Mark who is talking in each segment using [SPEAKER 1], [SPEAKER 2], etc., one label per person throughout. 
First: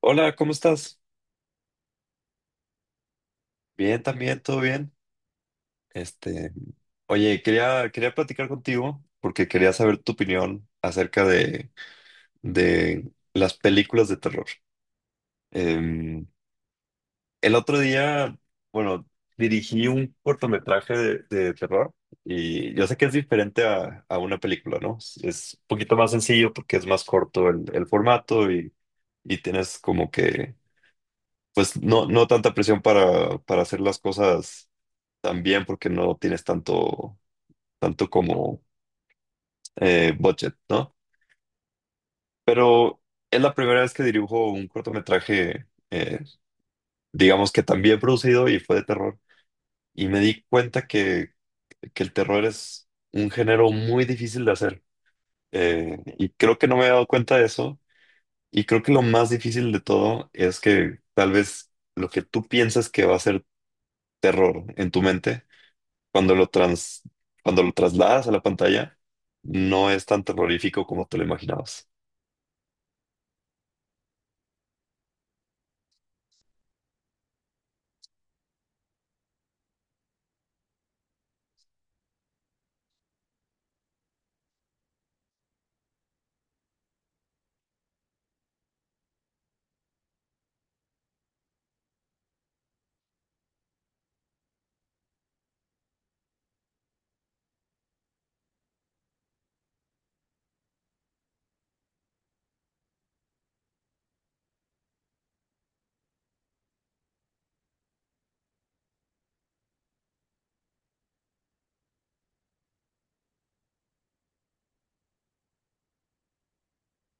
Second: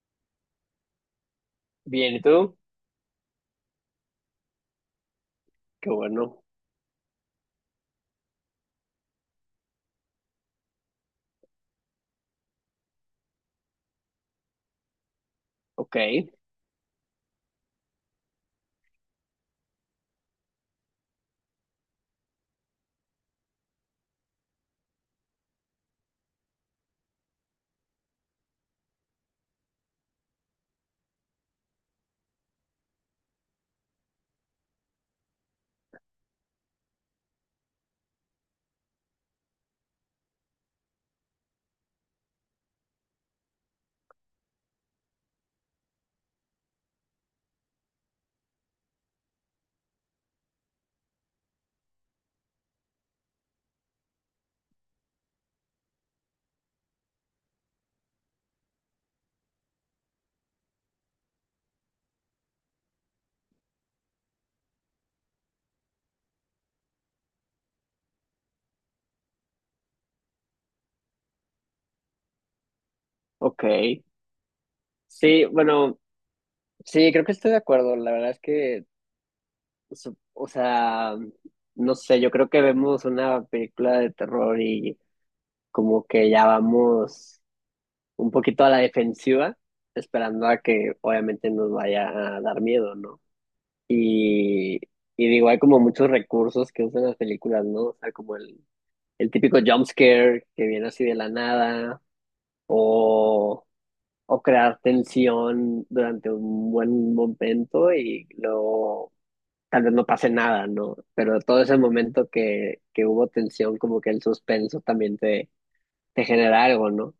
[SPEAKER 1] Hola, ¿cómo estás?
[SPEAKER 2] Bien, ¿y tú?
[SPEAKER 1] Bien, también, todo bien.
[SPEAKER 2] Qué bueno.
[SPEAKER 1] Este, oye, quería platicar contigo porque quería saber tu opinión acerca de las películas de terror.
[SPEAKER 2] Ok,
[SPEAKER 1] Em, el otro día, bueno, dirigí un cortometraje de terror y yo sé que es diferente a una película, ¿no? Es un poquito más sencillo porque es más corto el formato y tienes como que, pues, no tanta presión para hacer las cosas también porque no tienes tanto, tanto como budget, ¿no? Pero es la primera vez que dirijo un cortometraje, digamos que también producido y fue de terror. Y me di cuenta que el terror es un género muy difícil de hacer. Y creo que no me había dado cuenta de eso. Y creo que lo más difícil de todo es que tal vez lo que tú piensas que va a ser terror en tu mente cuando lo trans, cuando lo trasladas a la pantalla, no es tan terrorífico como te lo imaginabas.
[SPEAKER 2] ok. Sí, bueno, sí, creo que estoy de acuerdo. La verdad es que, o sea, no sé, yo creo que vemos una película de terror y como que ya vamos un poquito a la defensiva, esperando a que obviamente nos vaya a dar miedo, ¿no? Y, y digo, hay como muchos recursos que usan las películas, ¿no? O sea, como el típico jump scare que viene así de la nada. O o crear tensión durante un buen momento y luego tal vez no pase nada, ¿no? Pero todo ese momento que hubo tensión, como que el suspenso también te genera algo, ¿no?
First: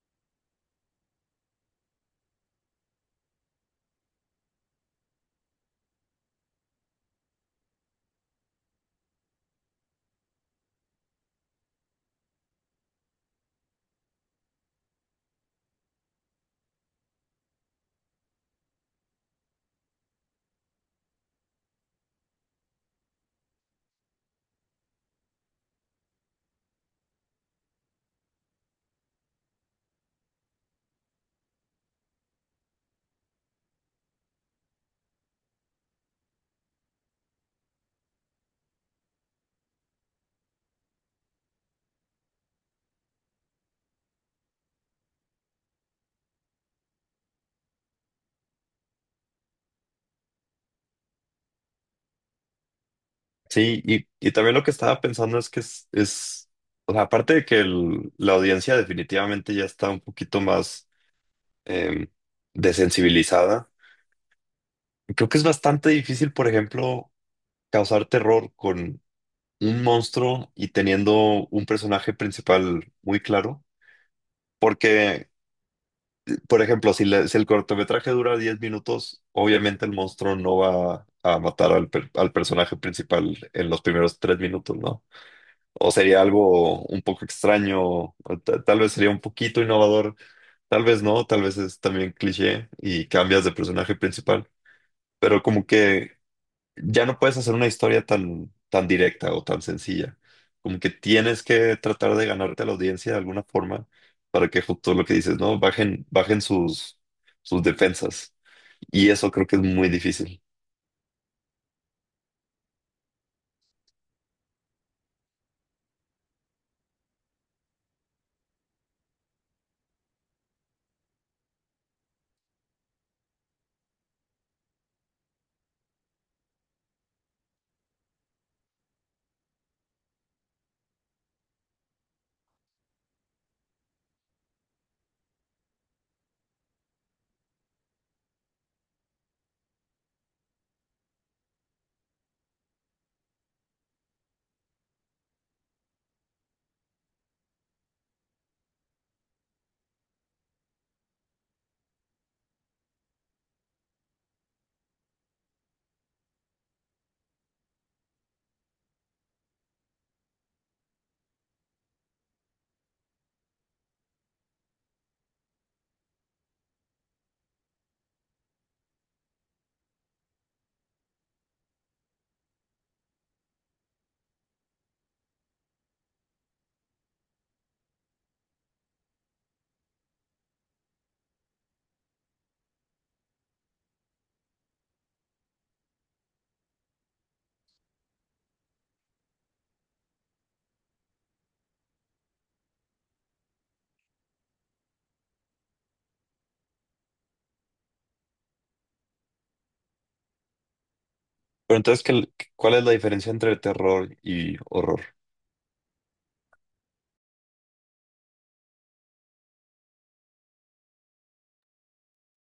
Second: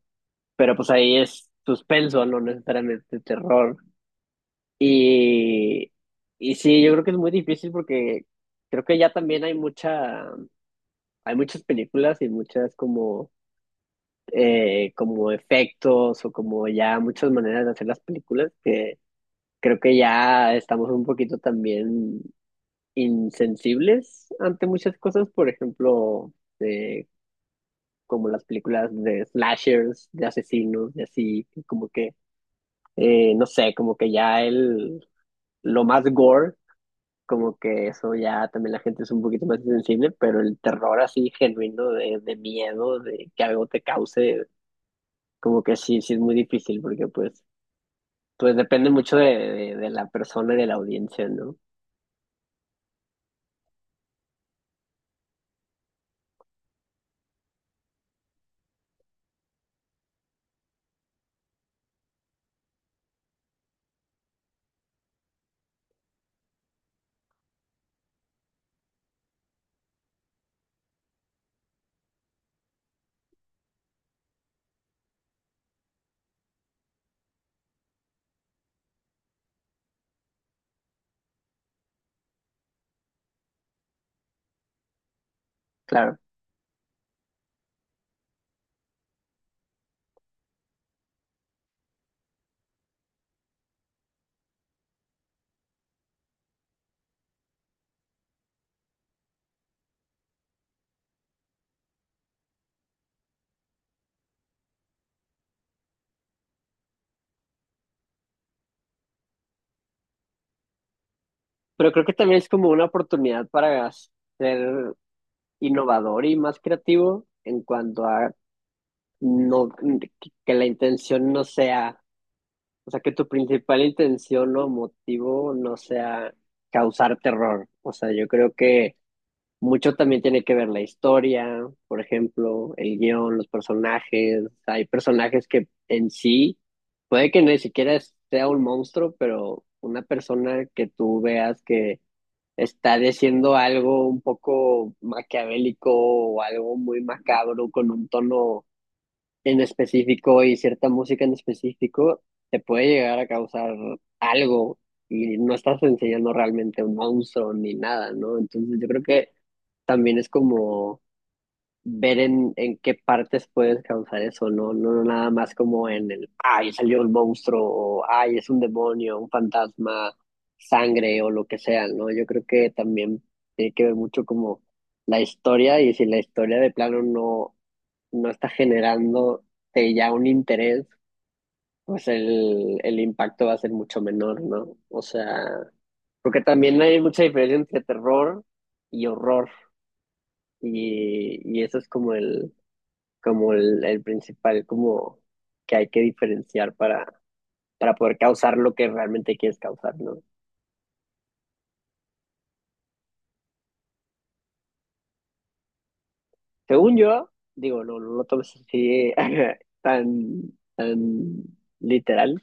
[SPEAKER 2] Pero pues ahí es suspenso, no necesariamente terror. Y, y sí, yo creo que es muy difícil porque creo que ya también hay hay muchas películas y muchas como efectos o como ya muchas maneras de hacer las películas que creo que ya estamos un poquito también insensibles ante muchas cosas. Por ejemplo, eh, como las películas de slashers, de asesinos, de así, que no sé, como que ya lo más gore, como que eso ya también la gente es un poquito más insensible, pero el terror así genuino de miedo, de que algo te cause, como que sí, sí es muy difícil, porque pues, pues depende mucho de, de la persona y de la audiencia, ¿no?
[SPEAKER 1] Sí, y también lo que estaba pensando es que es o sea, aparte de que la audiencia definitivamente ya está un poquito más eh, desensibilizada, creo que es bastante difícil, por ejemplo, causar terror con un monstruo y teniendo un personaje principal muy claro, porque por ejemplo, si, si el cortometraje dura 10 minutos, obviamente el monstruo no va a matar al, al personaje principal en los primeros 3 minutos, ¿no? O
[SPEAKER 2] Claro.
[SPEAKER 1] sería algo un poco extraño, o tal vez sería un poquito innovador, tal vez no, tal vez es también cliché y cambias de personaje principal, pero como que ya no puedes hacer una historia tan, tan directa o tan sencilla. Como que tienes que tratar de ganarte a la audiencia de alguna forma para que justo lo que dices, ¿no? Bajen, bajen sus, sus defensas. Y eso creo que es muy difícil.
[SPEAKER 2] Pero creo que también es como una oportunidad para ser innovador y más creativo en cuanto a no que que la intención no sea, o sea, que tu principal intención o motivo no sea causar terror. O sea, yo creo que mucho también tiene que ver la historia, por ejemplo, el guión, los personajes. Hay personajes que en sí puede que ni siquiera sea un monstruo, pero una persona que tú veas que estar haciendo algo un poco maquiavélico o algo muy macabro con un tono en específico y cierta música en específico, te puede llegar a causar algo y no estás enseñando realmente un monstruo ni nada, ¿no? Entonces yo creo que también es como ver en qué partes puede descansar eso. No, no, no nada más como en el, ay, salió el monstruo, o ay, es un demonio, un fantasma, sangre o lo que sea, ¿no? Yo creo que también tiene que ver mucho como la historia, y si la historia de plano no, no está generando ya un interés, pues el impacto va a ser mucho menor, ¿no? O sea, porque también hay mucha diferencia entre terror y horror, y eso es como el como el principal como que hay que diferenciar para poder causar lo que realmente quieres causar, ¿no?
[SPEAKER 1] Pero entonces, ¿cuál es la diferencia entre terror y horror?
[SPEAKER 2] Según yo, digo, no, no lo tomes así tan, tan literal,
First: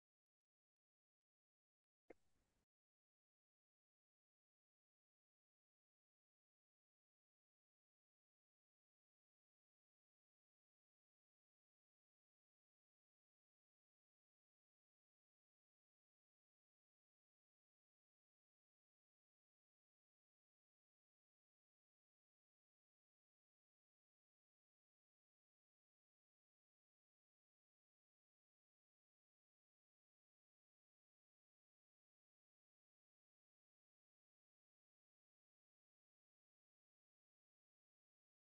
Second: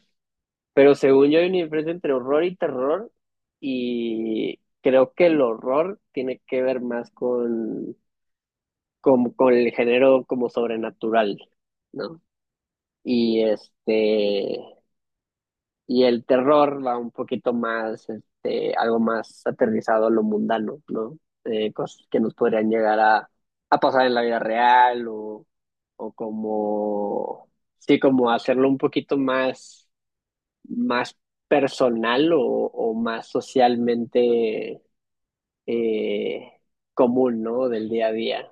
[SPEAKER 2] pero según yo hay una diferencia entre horror y terror y creo que el horror tiene que ver más con, con el género como sobrenatural, ¿no? Y y el terror va un poquito más, este, algo más aterrizado a lo mundano, ¿no? Cosas que nos podrían llegar a pasar en la vida real o como, sí, como hacerlo un poquito más, más personal o más socialmente eh, común, ¿no? Del día a día.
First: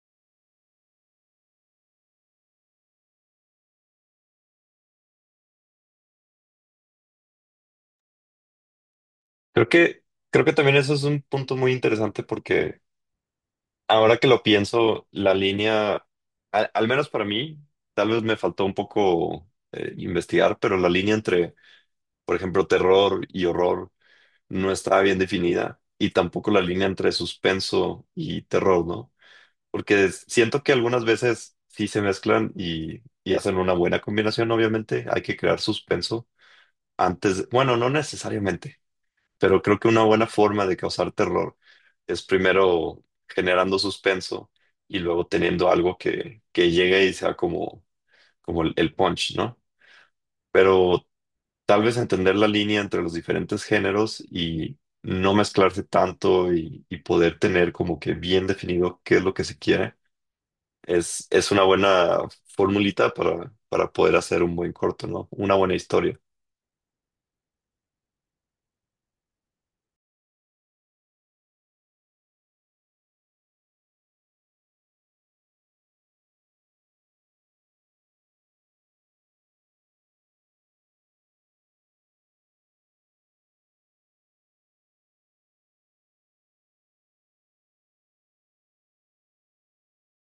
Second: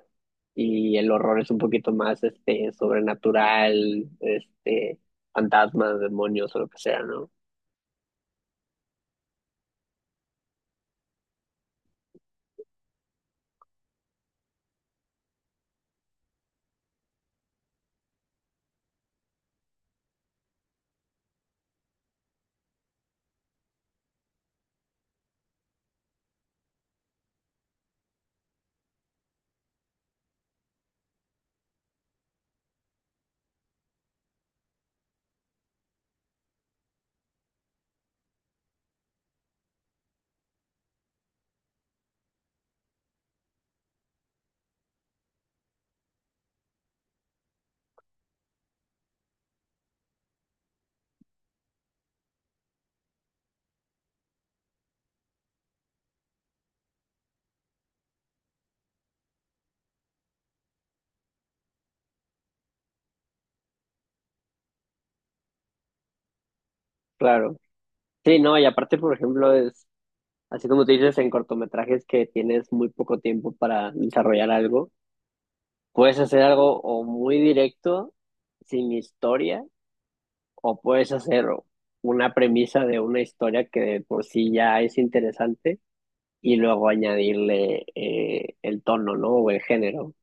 [SPEAKER 2] Y el horror es un poquito más, este, sobrenatural, este, fantasmas, demonios o lo que sea, ¿no?
[SPEAKER 1] Creo que, creo que también eso es un punto muy interesante porque ahora que lo pienso, la línea, al, al menos para mí, tal vez me faltó un poco investigar, pero la línea entre por ejemplo, terror y horror no estaba bien definida y tampoco la línea entre suspenso y terror, ¿no? Porque siento que algunas veces sí se mezclan y hacen una buena combinación, obviamente. Hay que crear suspenso antes, bueno, no necesariamente, pero creo que una buena forma de causar terror es primero generando suspenso y luego teniendo algo que llegue y sea como, como el punch, ¿no? Pero tal vez entender la línea entre los diferentes géneros y no mezclarse tanto y poder tener como que bien definido qué es lo que se quiere, es una buena formulita para poder hacer un buen corto, ¿no? Una buena historia.
[SPEAKER 2] Claro. Sí, no, y aparte, por ejemplo, es así como tú dices, en cortometrajes que tienes muy poco tiempo para desarrollar algo, puedes hacer algo o muy directo, sin historia, o puedes hacer una premisa de una historia que de por sí ya es interesante y luego añadirle el tono, ¿no? O el género.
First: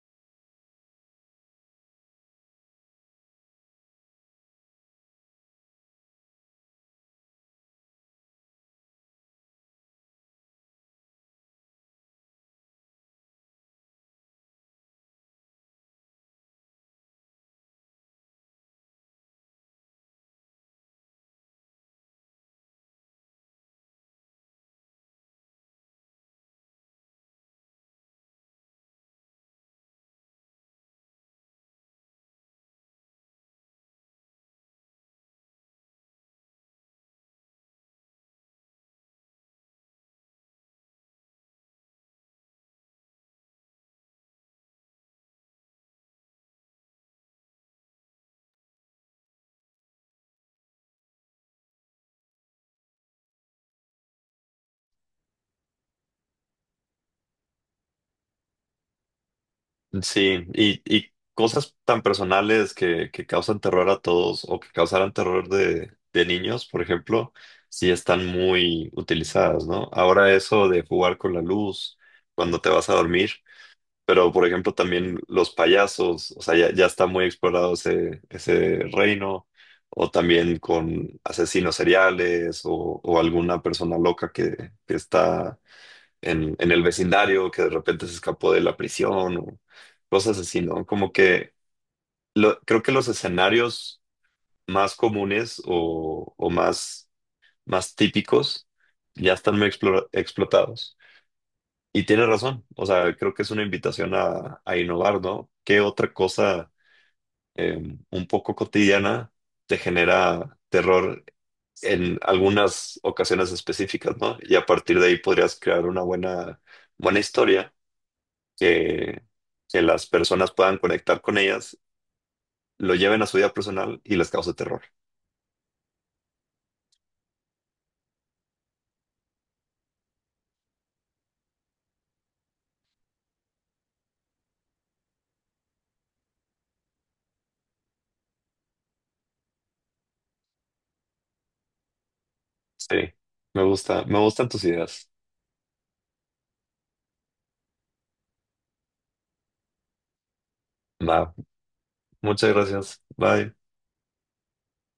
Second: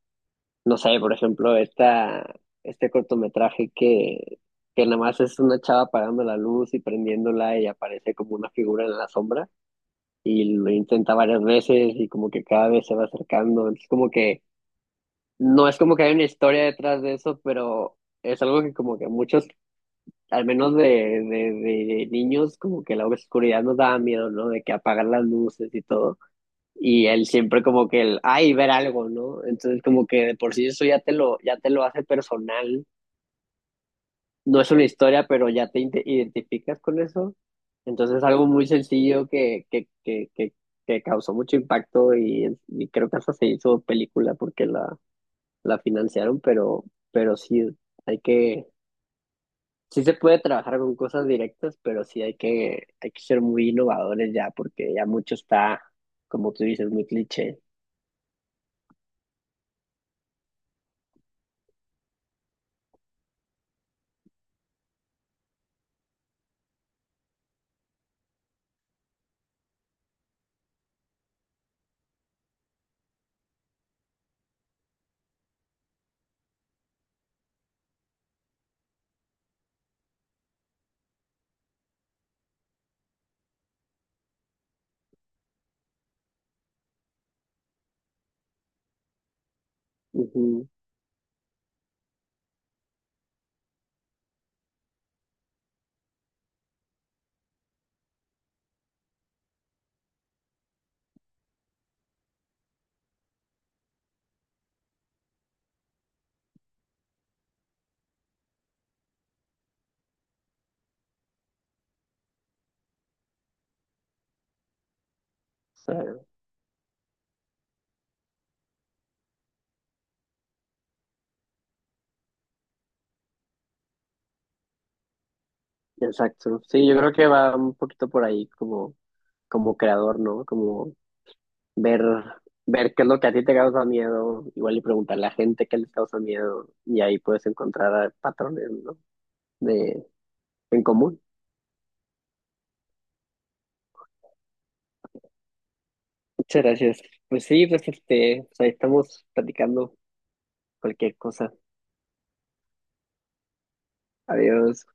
[SPEAKER 2] No sé, por ejemplo, este cortometraje que nada más es una chava apagando la luz y prendiéndola y aparece como una figura en la sombra, y lo intenta varias veces y como que cada vez se va acercando. Entonces como que no es como que hay una historia detrás de eso, pero es algo que como que muchos, al menos de, de niños, como que la oscuridad nos daba miedo, ¿no? De que apagar las luces y todo. Y él siempre como que el, ay, ver algo, ¿no? Entonces como que de por sí eso ya te lo hace personal. No es una historia, pero ya te identificas con eso. Entonces, algo muy sencillo que causó mucho impacto, y creo que hasta se hizo película porque la financiaron, pero sí hay que, sí se puede trabajar con cosas directas, pero sí hay hay que ser muy innovadores ya, porque ya mucho está, como tú dices, muy cliché.
[SPEAKER 1] Sí, y cosas tan personales que causan terror a todos o que causaran terror de niños, por ejemplo, sí están muy utilizadas, ¿no? Ahora eso de jugar con la luz cuando te vas a dormir. Pero, por ejemplo, también los payasos, o sea, ya, ya está muy explorado ese, ese reino, o también con asesinos seriales o alguna persona loca que está en el vecindario, que de repente se escapó de la prisión, o cosas así,
[SPEAKER 2] Ujú.
[SPEAKER 1] ¿no? Como que creo que los escenarios más comunes o más, más típicos ya están muy explotados. Y tiene razón, o sea, creo que es una invitación a innovar, ¿no? ¿Qué otra cosa eh, un poco cotidiana te genera terror en algunas ocasiones específicas, ¿no? Y a partir de ahí podrías
[SPEAKER 2] O
[SPEAKER 1] crear una
[SPEAKER 2] sea,
[SPEAKER 1] buena, buena historia que, que las personas puedan conectar con ellas, lo lleven a su vida personal y les cause terror.
[SPEAKER 2] exacto. Sí, yo creo que va un poquito por ahí como como creador, ¿no? Como ver, ver qué es lo que a ti te causa miedo, igual y preguntarle a la gente qué les causa miedo, y ahí puedes encontrar patrones, ¿no? De, en común.
[SPEAKER 1] Sí, me gusta, me gustan tus ideas.
[SPEAKER 2] Muchas gracias. Pues sí, pues este, pues ahí estamos platicando cualquier
[SPEAKER 1] Va,
[SPEAKER 2] cosa.
[SPEAKER 1] muchas gracias. Bye.
[SPEAKER 2] Adiós.